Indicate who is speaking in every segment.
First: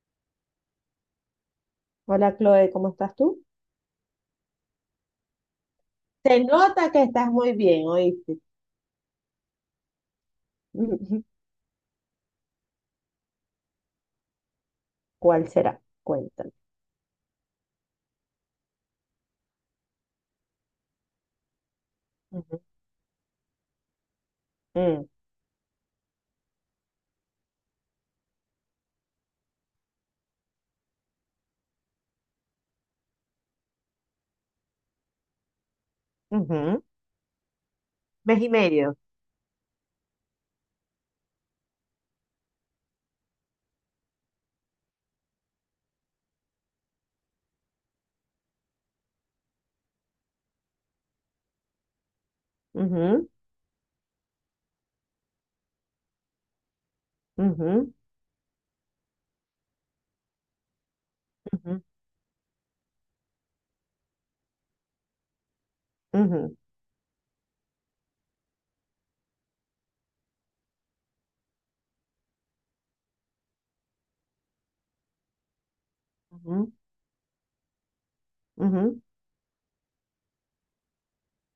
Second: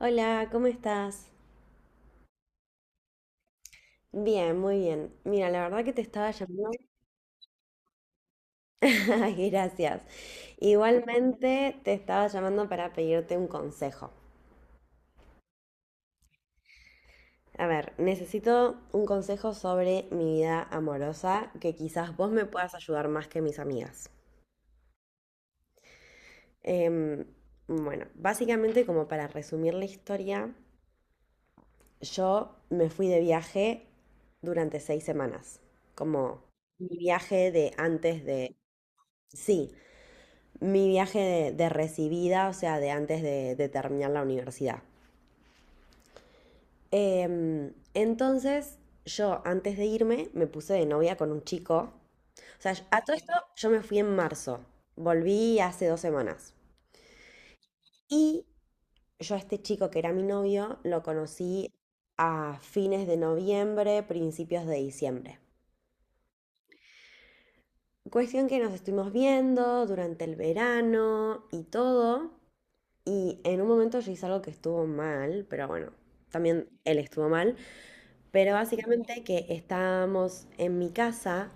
Speaker 1: Hola, ¿cómo estás?
Speaker 2: Hola Chloe, ¿cómo estás tú?
Speaker 1: Bien, muy bien. Mira, la verdad que te estaba
Speaker 2: Se
Speaker 1: llamando.
Speaker 2: nota que estás muy bien, ¿oíste?
Speaker 1: Ay, gracias. Igualmente te estaba llamando para pedirte un consejo.
Speaker 2: ¿Cuál será? Cuéntame.
Speaker 1: A ver, necesito un consejo sobre mi vida amorosa que quizás vos me
Speaker 2: Ujú,
Speaker 1: puedas ayudar más que mis amigas.
Speaker 2: mm,
Speaker 1: Em, bueno, básicamente como para resumir la historia, yo me fui de viaje durante 6 semanas, como
Speaker 2: ujú.
Speaker 1: mi viaje de antes
Speaker 2: Mes y
Speaker 1: de...
Speaker 2: medio.
Speaker 1: Sí, mi viaje de recibida, o sea, de antes de terminar la universidad. Entonces, yo antes de irme me puse de novia con un chico. O sea, a todo
Speaker 2: Ujú,
Speaker 1: esto yo me fui en marzo. Volví hace 2 semanas.
Speaker 2: ujú,
Speaker 1: Y yo a este chico que era mi novio lo conocí
Speaker 2: ujú,
Speaker 1: a fines de noviembre, principios de diciembre.
Speaker 2: ujú,
Speaker 1: Cuestión que nos estuvimos viendo durante el verano y todo. Y en un momento yo hice algo que estuvo mal, pero bueno, también él estuvo mal, pero
Speaker 2: ujú,
Speaker 1: básicamente que estábamos en mi casa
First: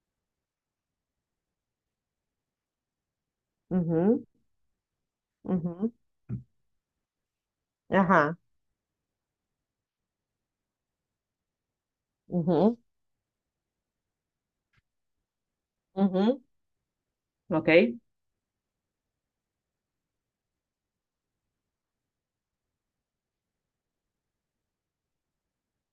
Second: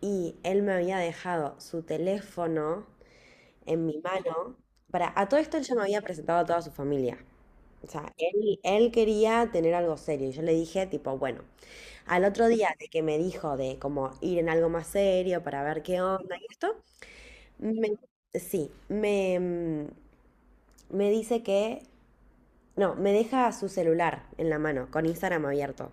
Speaker 1: y él me había dejado su teléfono en
Speaker 2: ujú,
Speaker 1: mi
Speaker 2: ujú,
Speaker 1: mano. Para, a todo esto él ya me
Speaker 2: ujú.
Speaker 1: había presentado a toda su familia. O sea,
Speaker 2: Ajá.
Speaker 1: él quería tener algo serio. Y yo le dije, tipo, bueno, al otro día
Speaker 2: Ujú,
Speaker 1: de que me dijo de como ir en algo más serio para ver qué onda
Speaker 2: ujú.
Speaker 1: y esto, me,
Speaker 2: Ok.
Speaker 1: sí, me dice que no, me deja su celular en la mano, con Instagram abierto.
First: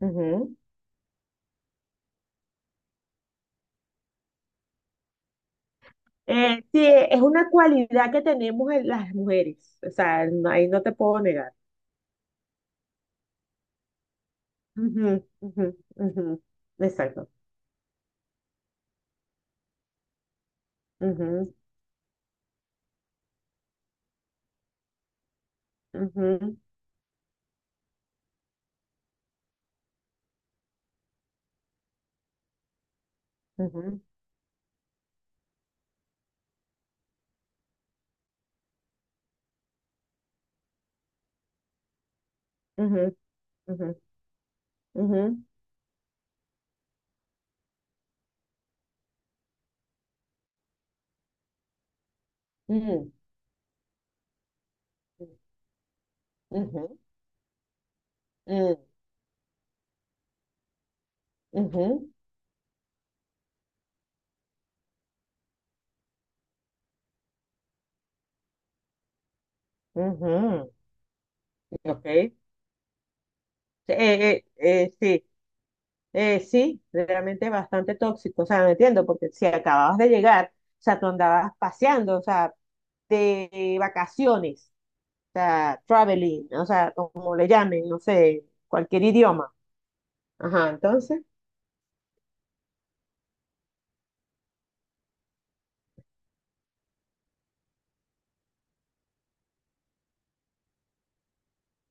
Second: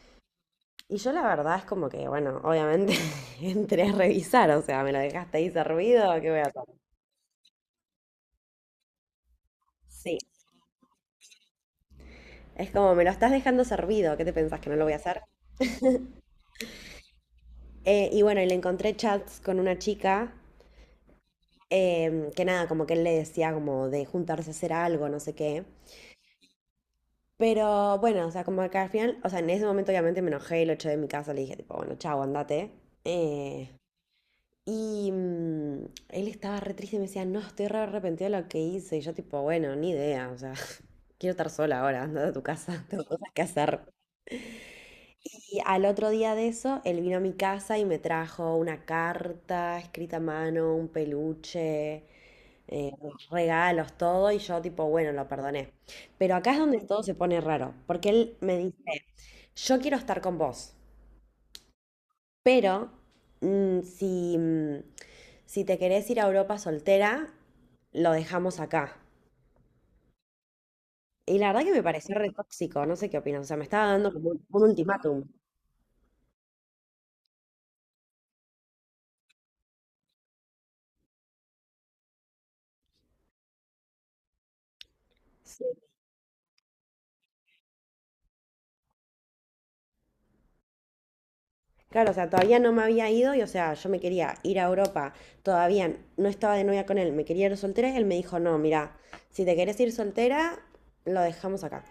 Speaker 2: Ujú.
Speaker 1: Y yo la verdad es como que, bueno, obviamente entré a revisar, o sea, me lo dejaste ahí servido, ¿qué voy a hacer?
Speaker 2: Sí, es una cualidad que tenemos en las mujeres. O
Speaker 1: Sí,
Speaker 2: sea, ahí no te puedo negar.
Speaker 1: es como, me lo estás dejando servido, ¿qué te pensás que no lo voy a
Speaker 2: Ujú,
Speaker 1: hacer?
Speaker 2: ujú, ujú. Exacto.
Speaker 1: Y bueno, y le encontré chats con una chica,
Speaker 2: Ujú,
Speaker 1: que nada, como que él le decía como de juntarse a hacer algo, no sé qué.
Speaker 2: ujú,
Speaker 1: Pero bueno, o sea, como que al final, o sea, en ese momento obviamente me enojé y lo eché de mi casa, le dije tipo, bueno, chao, andate. Eh,
Speaker 2: ujú,
Speaker 1: Y él estaba re triste y me decía, no, estoy re arrepentido de lo que hice. Y yo tipo, bueno, ni idea, o sea, quiero estar sola ahora, anda a tu casa, tengo
Speaker 2: ujú,
Speaker 1: cosas que hacer.
Speaker 2: ujú, ujú,
Speaker 1: Y al otro día de eso, él vino a mi casa y me trajo una carta escrita a mano, un peluche, eh,
Speaker 2: mm,
Speaker 1: regalos, todo. Y yo tipo, bueno, lo perdoné. Pero acá es donde
Speaker 2: ujú,
Speaker 1: todo se pone raro, porque él me
Speaker 2: mm,
Speaker 1: dice, yo quiero estar con vos.
Speaker 2: ujú,
Speaker 1: Pero mm, si, mm, si te querés ir a Europa soltera, lo dejamos acá.
Speaker 2: ujú,
Speaker 1: Y la verdad que me
Speaker 2: ok.
Speaker 1: pareció re tóxico, no sé qué opinas. O sea, me estaba dando como un ultimátum.
Speaker 2: Sí, sí, realmente bastante tóxico. O sea, no entiendo, porque si acababas de llegar, o sea, tú andabas paseando, o sea, de vacaciones, o
Speaker 1: Sí.
Speaker 2: sea, traveling, o sea, como le llamen, no sé, cualquier idioma. Ajá, entonces,
Speaker 1: Claro, o sea, todavía no me había ido y, o sea, yo me quería ir a Europa, todavía no estaba de novia con él, me quería ir soltera y él me dijo, no, mira, si te querés ir soltera, lo dejamos acá.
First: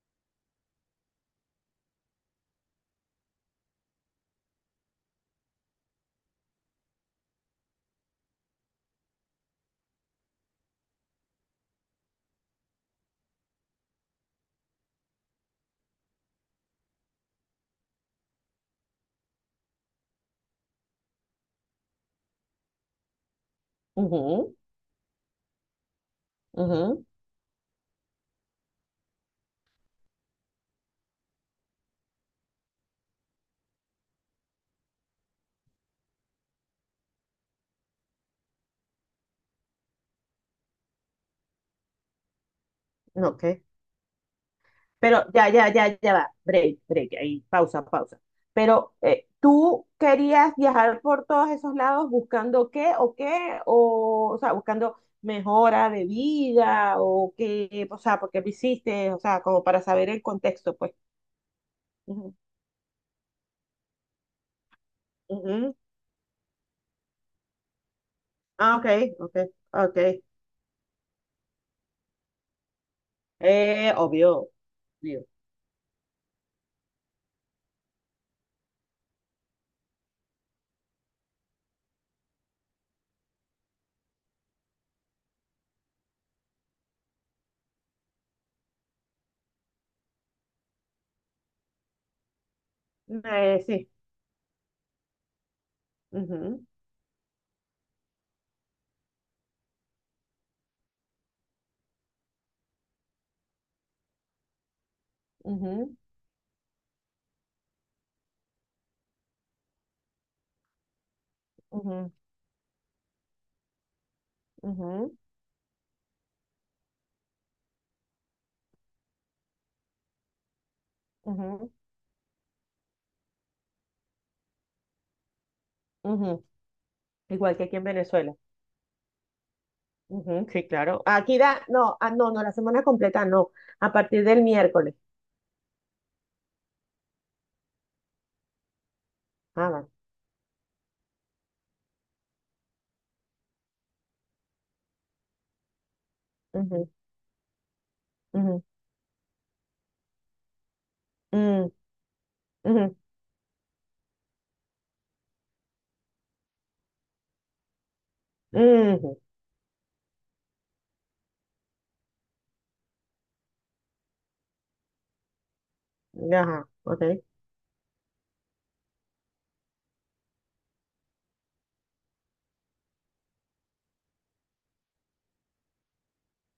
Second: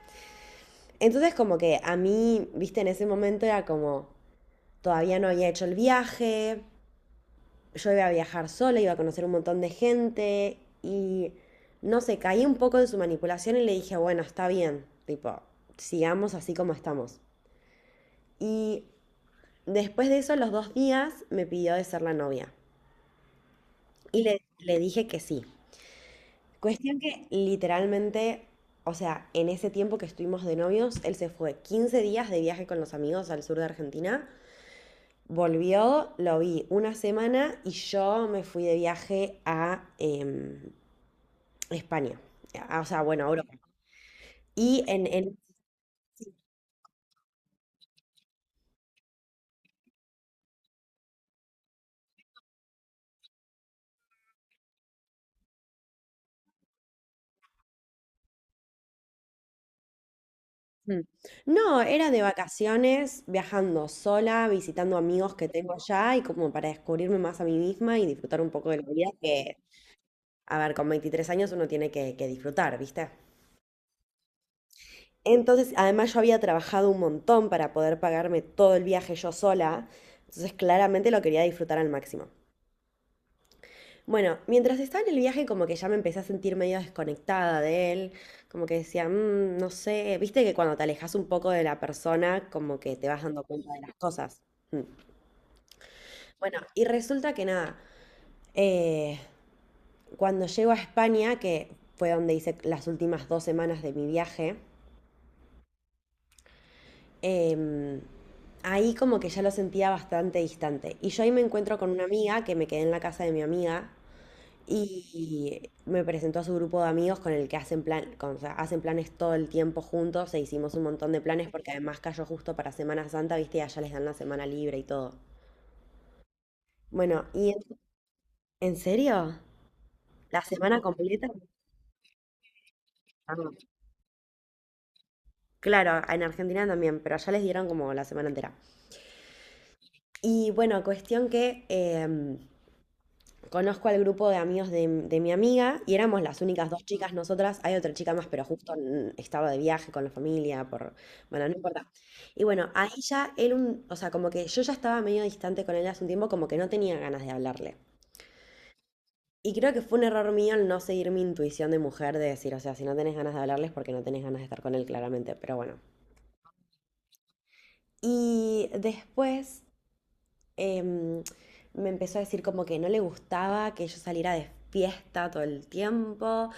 Speaker 1: Entonces, como que a mí, viste, en ese momento era como, todavía no había hecho el viaje, yo iba a viajar sola, iba a conocer un montón de gente y no sé, caí un poco de su manipulación y le dije, bueno, está bien, tipo, sigamos así como estamos. Y después de eso, los dos días, me pidió de ser la novia y
Speaker 2: ujú,
Speaker 1: le dije que sí. Cuestión
Speaker 2: ujú,
Speaker 1: que literalmente, o sea, en ese tiempo que estuvimos de novios, él se fue 15 días de viaje con los amigos al sur de Argentina. Volvió, lo vi una semana y yo me fui de viaje a España. Ah, o sea, bueno, Europa.
Speaker 2: ok.
Speaker 1: Y en,
Speaker 2: Pero
Speaker 1: en-
Speaker 2: ya, ya, ya, ya va. Break, break, ahí, pausa, pausa. Pero ¿tú querías viajar por todos esos lados buscando qué o qué? O sea, buscando mejora de vida o qué, o sea, porque lo hiciste, o sea, como para saber el contexto, pues.
Speaker 1: Mm. No, era de
Speaker 2: Ujú,
Speaker 1: vacaciones, viajando sola, visitando amigos que tengo
Speaker 2: ujú.
Speaker 1: allá y como para descubrirme más a mí misma y disfrutar un poco de
Speaker 2: Ah,
Speaker 1: la
Speaker 2: ok,
Speaker 1: vida
Speaker 2: ok,
Speaker 1: que,
Speaker 2: ok.
Speaker 1: a ver, con 23 años uno tiene que disfrutar, ¿viste?
Speaker 2: Obvio, obvio.
Speaker 1: Entonces, además yo había trabajado un montón para poder pagarme todo el viaje yo sola, entonces claramente lo quería disfrutar al máximo. Bueno, mientras estaba en el viaje como que ya me empecé a sentir medio desconectada de él, como que decía, "Mm, no sé, viste que cuando te alejas un poco de la persona como que te vas dando cuenta de
Speaker 2: Sí.
Speaker 1: las cosas." Mm. Bueno,
Speaker 2: Ujú,
Speaker 1: y resulta que nada, eh, cuando llego a España, que fue donde hice las últimas 2 semanas de mi viaje,
Speaker 2: ujú,
Speaker 1: em, ahí como que ya lo sentía bastante distante. Y yo ahí me encuentro con una
Speaker 2: ujú,
Speaker 1: amiga que me quedé en la casa de mi amiga.
Speaker 2: ujú,
Speaker 1: Y me presentó a su grupo de amigos con el que hacen plan, o sea, hacen planes todo el tiempo juntos e hicimos un montón de planes porque
Speaker 2: ujú,
Speaker 1: además cayó justo para Semana Santa, viste, y allá les dan la semana libre y todo.
Speaker 2: ujú.
Speaker 1: Bueno,
Speaker 2: Igual que aquí en Venezuela.
Speaker 1: ¿en serio? ¿La
Speaker 2: Ujú, sí,
Speaker 1: semana
Speaker 2: claro.
Speaker 1: completa?
Speaker 2: Aquí da, no, ah, no, no, la semana completa
Speaker 1: Ah,
Speaker 2: no, a partir del miércoles.
Speaker 1: claro, en Argentina también, pero allá les dieron como la semana entera.
Speaker 2: Ah, vale.
Speaker 1: Y bueno, cuestión que conozco al grupo de amigos de mi amiga y éramos las únicas dos
Speaker 2: Ujú,
Speaker 1: chicas nosotras. Hay otra chica más, pero
Speaker 2: ujú,
Speaker 1: justo estaba de viaje con la familia, por... Bueno, no
Speaker 2: mm,
Speaker 1: importa. Y bueno,
Speaker 2: ujú,
Speaker 1: ahí ya él, o sea, como que yo ya estaba medio distante con él hace un tiempo, como que no tenía ganas de hablarle. Y creo que fue un error mío el no seguir mi intuición de mujer de decir, o sea, si no tenés ganas de hablarles porque no tenés ganas de estar con él claramente, pero bueno.
Speaker 2: ujú. Ajá, ok.
Speaker 1: Y después em, me empezó a decir como que no le gustaba que yo saliera de fiesta todo el tiempo,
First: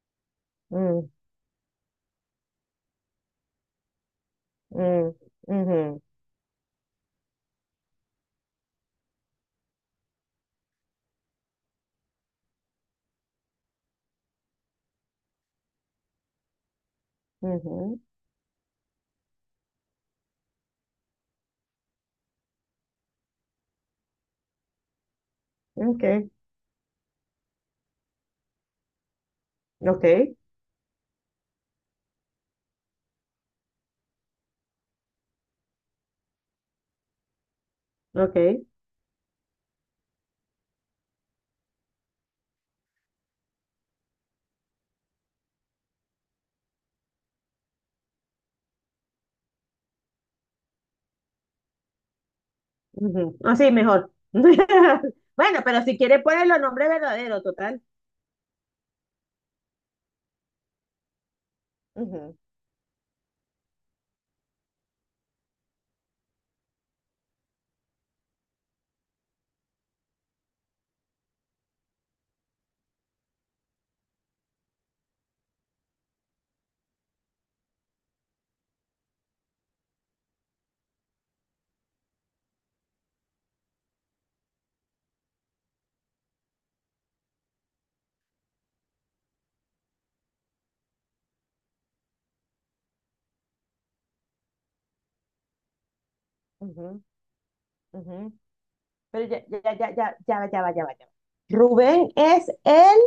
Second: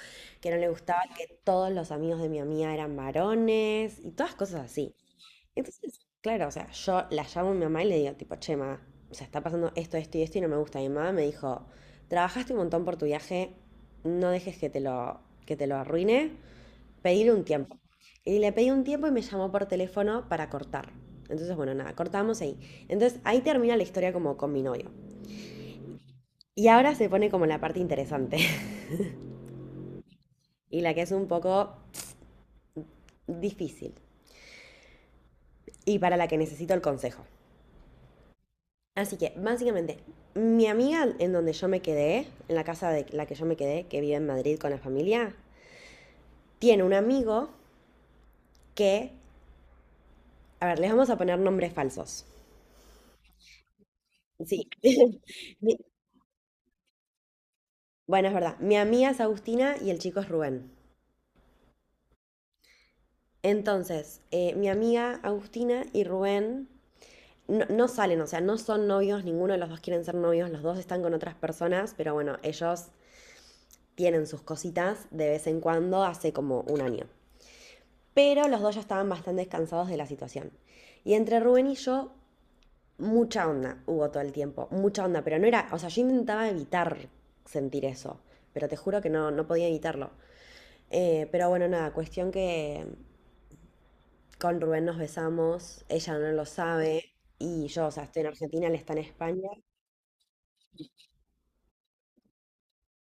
Speaker 1: que no le gustaba
Speaker 2: Mm,
Speaker 1: que todos los amigos de mi amiga eran varones y todas cosas así.
Speaker 2: mm, ujú,
Speaker 1: Entonces, claro, o sea, yo la llamo a mi mamá y le digo tipo, che, ma, o sea, está pasando esto, esto y esto y no me gusta. Y mi mamá me dijo, trabajaste un montón por tu viaje, no dejes que que te lo arruine pedirle un tiempo.
Speaker 2: ujú.
Speaker 1: Y le pedí un tiempo y me llamó por teléfono para cortar. Entonces, bueno, nada, cortamos ahí. Entonces, ahí termina la historia como con mi novio.
Speaker 2: Ok,
Speaker 1: Y ahora se pone como la parte interesante
Speaker 2: ok,
Speaker 1: y la que es un poco difícil y para la que necesito el consejo.
Speaker 2: ok.
Speaker 1: Así que, básicamente, mi amiga en donde yo me quedé, en la casa de la que yo me quedé, que vive en Madrid con la familia, tiene un amigo que, a ver, les vamos a poner nombres falsos.
Speaker 2: Ujú. Ah, sí, mejor.
Speaker 1: Sí.
Speaker 2: Bueno,
Speaker 1: Mi-
Speaker 2: pero si quiere poner los nombres verdaderos, total.
Speaker 1: Bueno, es verdad. Mi amiga es Agustina y el chico es Rubén.
Speaker 2: Ujú,
Speaker 1: Entonces, mi amiga Agustina y Rubén no, no salen, o sea, no son novios, ninguno de los dos quieren ser novios, los dos están con otras personas, pero bueno, ellos tienen sus cositas de vez en cuando, hace como un año. Pero los dos ya estaban bastante cansados de la situación. Y entre Rubén y yo, mucha onda hubo todo el tiempo, mucha onda, pero no era, o sea, yo intentaba evitar sentir eso, pero te juro que no, no podía evitarlo. Pero bueno, nada, cuestión que con Rubén nos besamos, ella no lo
Speaker 2: ujú,
Speaker 1: sabe y yo, o sea, estoy en
Speaker 2: ujú.
Speaker 1: Argentina, él está en
Speaker 2: Pero ya,
Speaker 1: España.
Speaker 2: ya, ya, ya, ya, va, ya, va, ya, va, ya, va. Rubén es el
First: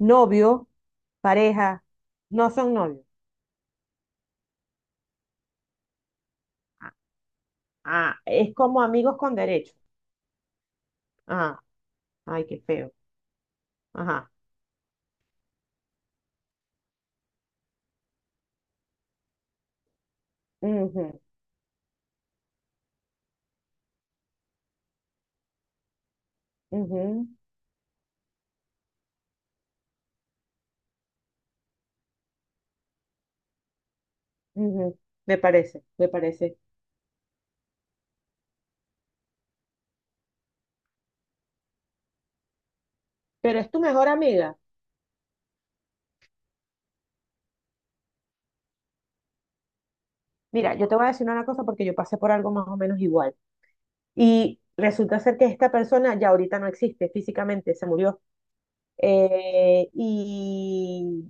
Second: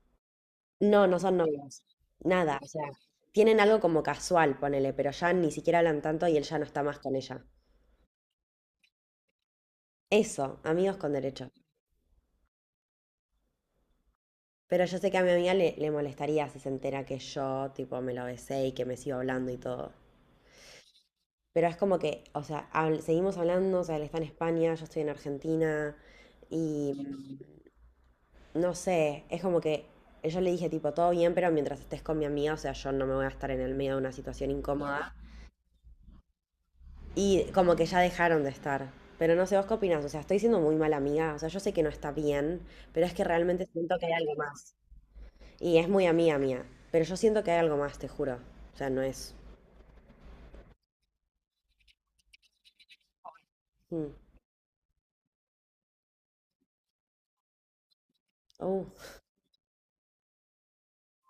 Speaker 2: novio,
Speaker 1: No, no son novios,
Speaker 2: pareja, no
Speaker 1: nada, o
Speaker 2: son
Speaker 1: sea,
Speaker 2: novios.
Speaker 1: tienen algo como casual, ponele, pero ya ni siquiera hablan tanto y él ya no está más con ella.
Speaker 2: Ah, es como amigos con derecho.
Speaker 1: Eso, amigos con derecho.
Speaker 2: Ah, ay, qué feo. Ajá.
Speaker 1: Pero yo sé que a mi amiga le molestaría si se entera que yo, tipo, me lo besé y que me sigo hablando y todo.
Speaker 2: Ujú,
Speaker 1: Pero es como que, o sea, seguimos hablando, o sea, él está en España, yo estoy en Argentina y
Speaker 2: ujú,
Speaker 1: no sé, es como que yo le dije tipo, todo bien, pero mientras estés con mi amiga, o sea, yo no me voy a estar en el medio de una situación
Speaker 2: ujú.
Speaker 1: incómoda.
Speaker 2: Me parece, me parece.
Speaker 1: Y como que ya dejaron de estar. Pero no sé, ¿vos qué opinás? O sea, estoy siendo muy mala amiga, o sea, yo sé que no está bien, pero es que
Speaker 2: Pero
Speaker 1: realmente
Speaker 2: es tu
Speaker 1: siento que
Speaker 2: mejor
Speaker 1: hay algo
Speaker 2: amiga.
Speaker 1: más. Y es muy amiga mía, pero yo siento que hay algo más, te juro. O sea, no es...
Speaker 2: Mira, yo te voy a decir una cosa porque yo pasé por algo más o menos igual.
Speaker 1: Mm,
Speaker 2: Y resulta ser que esta persona ya ahorita no existe físicamente, se murió.
Speaker 1: oh,
Speaker 2: Y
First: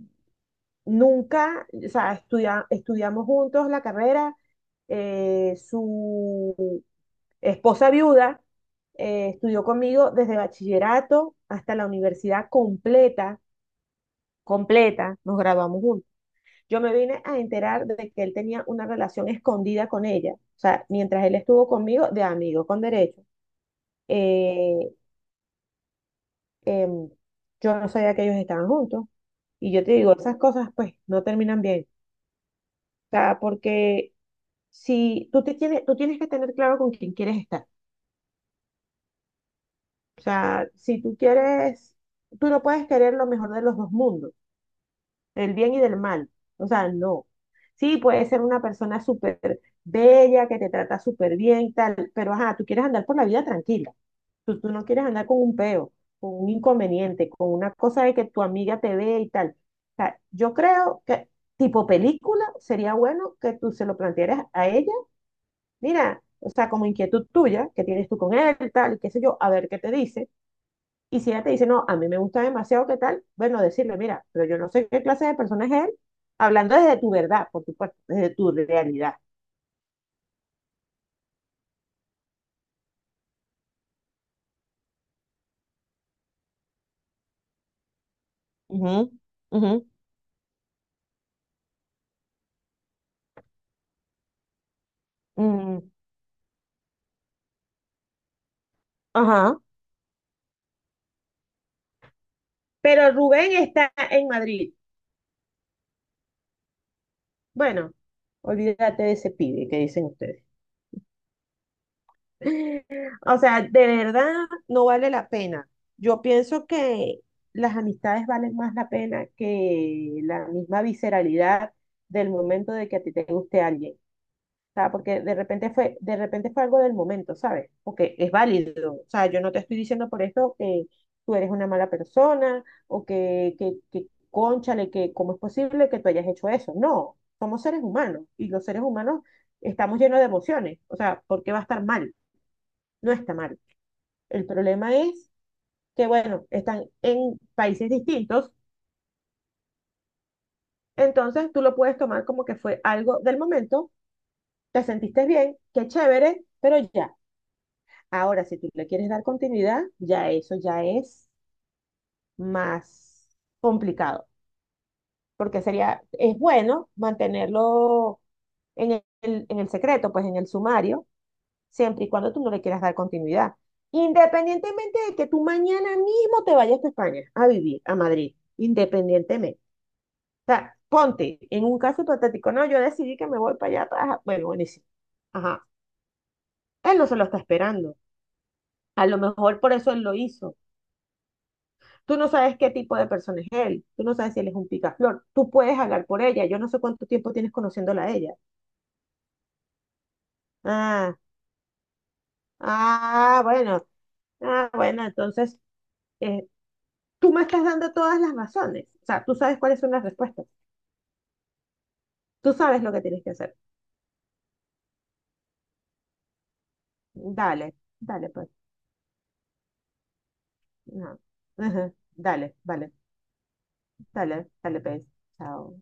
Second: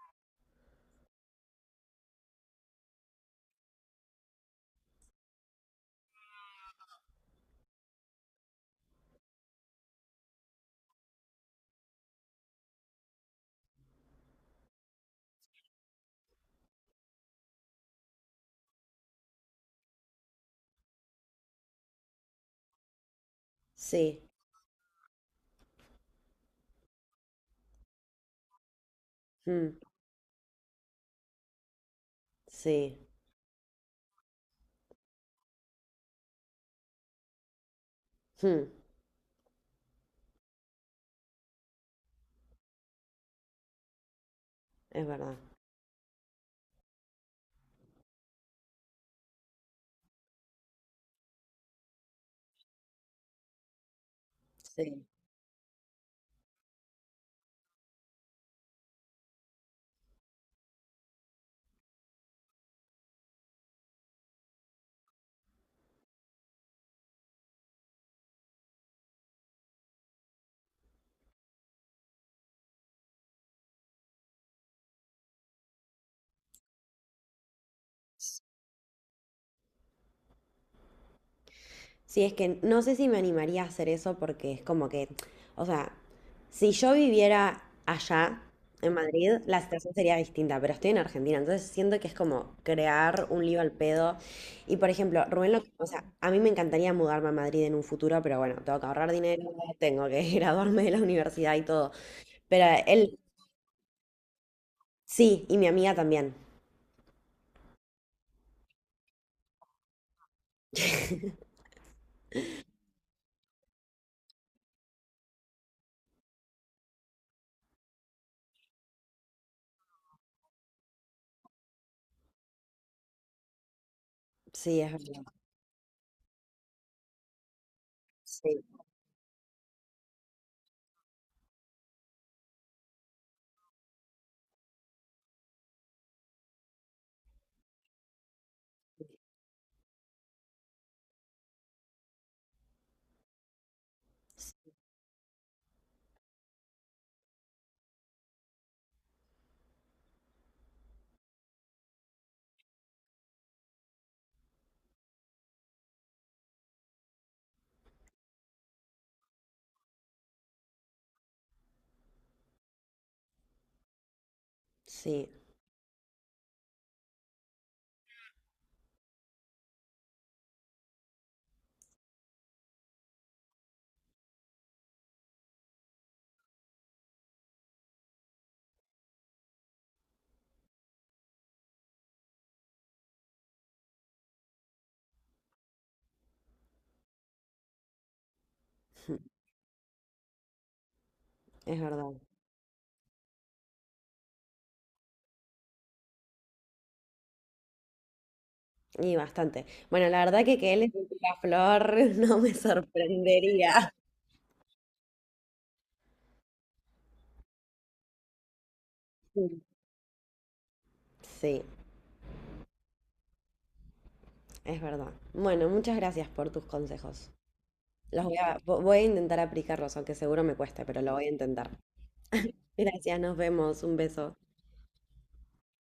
Speaker 2: nunca, o sea, estudiamos juntos la carrera. Su, esposa viuda, estudió conmigo desde bachillerato hasta la universidad completa, completa, nos graduamos juntos. Yo me vine a enterar de que él tenía una relación escondida con ella, o sea, mientras él estuvo conmigo de amigo con derecho.
Speaker 1: sí,
Speaker 2: Eh, em, yo no sabía que ellos estaban juntos. Y
Speaker 1: mm,
Speaker 2: yo te digo, esas cosas pues no terminan bien.
Speaker 1: sí,
Speaker 2: O sea, porque si tú tienes que tener claro con quién quieres estar.
Speaker 1: mm,
Speaker 2: O sea, si tú quieres, tú no puedes querer lo mejor de los dos mundos,
Speaker 1: es verdad.
Speaker 2: del bien y del mal. O sea, no. Sí, puede ser una persona súper bella, que te trata súper bien, y tal, pero ajá, tú quieres andar por la vida tranquila. Tú no quieres
Speaker 1: Sí.
Speaker 2: andar con un peo, con un inconveniente, con una cosa de que tu amiga te ve y tal. O sea, yo creo que tipo película sería bueno que tú se lo plantearas a ella. Mira, o sea, como inquietud tuya, que tienes tú con él, tal, y qué sé yo, a ver qué te dice y si ella te dice, no, a mí me gusta demasiado, ¿qué tal? Bueno, decirle, mira, pero yo no sé qué clase de persona es él, hablando desde tu verdad, por supuesto, desde tu realidad.
Speaker 1: Sí, es que no sé si me animaría a hacer eso porque es como que, o sea, si yo viviera allá en
Speaker 2: Ujú,
Speaker 1: Madrid, la
Speaker 2: ujú,
Speaker 1: situación sería distinta, pero estoy en Argentina, entonces siento que es como crear un lío al pedo. Y por ejemplo, Rubén, o
Speaker 2: mm,
Speaker 1: sea, a mí me encantaría mudarme a Madrid en un futuro, pero bueno, tengo que ahorrar dinero,
Speaker 2: ajá.
Speaker 1: tengo que graduarme de la universidad y todo. Pero
Speaker 2: Pero
Speaker 1: él
Speaker 2: Rubén está en Madrid.
Speaker 1: sí, y mi amiga también.
Speaker 2: Bueno, olvídate de ese pibe que dicen ustedes. O sea, de verdad no vale la pena. Yo pienso que las amistades valen más la pena que la misma visceralidad del momento de que a ti te guste alguien.
Speaker 1: Sí,
Speaker 2: Sea,
Speaker 1: es
Speaker 2: porque
Speaker 1: verdad.
Speaker 2: de repente fue algo del momento, ¿sabes? Porque es
Speaker 1: Sí,
Speaker 2: válido. O sea, yo no te estoy diciendo por esto que tú eres una mala persona o que cónchale, que cómo es posible que tú hayas hecho eso. No, somos seres humanos y los seres humanos estamos llenos de emociones. O sea, ¿por qué va a estar mal? No está mal. El
Speaker 1: sí,
Speaker 2: problema es que, bueno, están en países distintos, entonces tú lo puedes tomar como que fue algo del momento, te sentiste bien, qué chévere, pero ya. Ahora, si tú le quieres dar continuidad, ya eso ya es más complicado,
Speaker 1: sí,
Speaker 2: porque sería, es bueno mantenerlo en el, en el secreto, pues en el sumario, siempre y cuando tú no le quieras dar continuidad. Independientemente de que tú mañana mismo te vayas a España a vivir, a Madrid, independientemente. O sea, ponte, en un caso hipotético, no, yo decidí que me voy para allá, bueno, buenísimo. Ajá, él no se lo está esperando. A lo mejor por eso él lo hizo.
Speaker 1: es verdad.
Speaker 2: Tú no sabes qué tipo de persona es él, tú no sabes si él es un picaflor, tú puedes hablar por ella, yo no sé cuánto tiempo tienes conociéndola a ella.
Speaker 1: Y bastante. Bueno, la verdad que él es un
Speaker 2: Ah,
Speaker 1: picaflor no me
Speaker 2: ah, bueno,
Speaker 1: sorprendería.
Speaker 2: ah, bueno, entonces eh, tú me estás dando todas las razones, o sea, tú sabes cuáles son las respuestas,
Speaker 1: Sí,
Speaker 2: tú sabes lo que tienes que hacer.
Speaker 1: es verdad. Bueno, muchas gracias por tus consejos.
Speaker 2: Dale,
Speaker 1: Los
Speaker 2: dale, pues,
Speaker 1: voy a intentar aplicarlos, aunque seguro me cueste, pero lo
Speaker 2: no.
Speaker 1: voy a intentar.
Speaker 2: Ajá, dale, vale,
Speaker 1: Gracias, nos vemos. Un beso.
Speaker 2: dale, dale, pues, chao.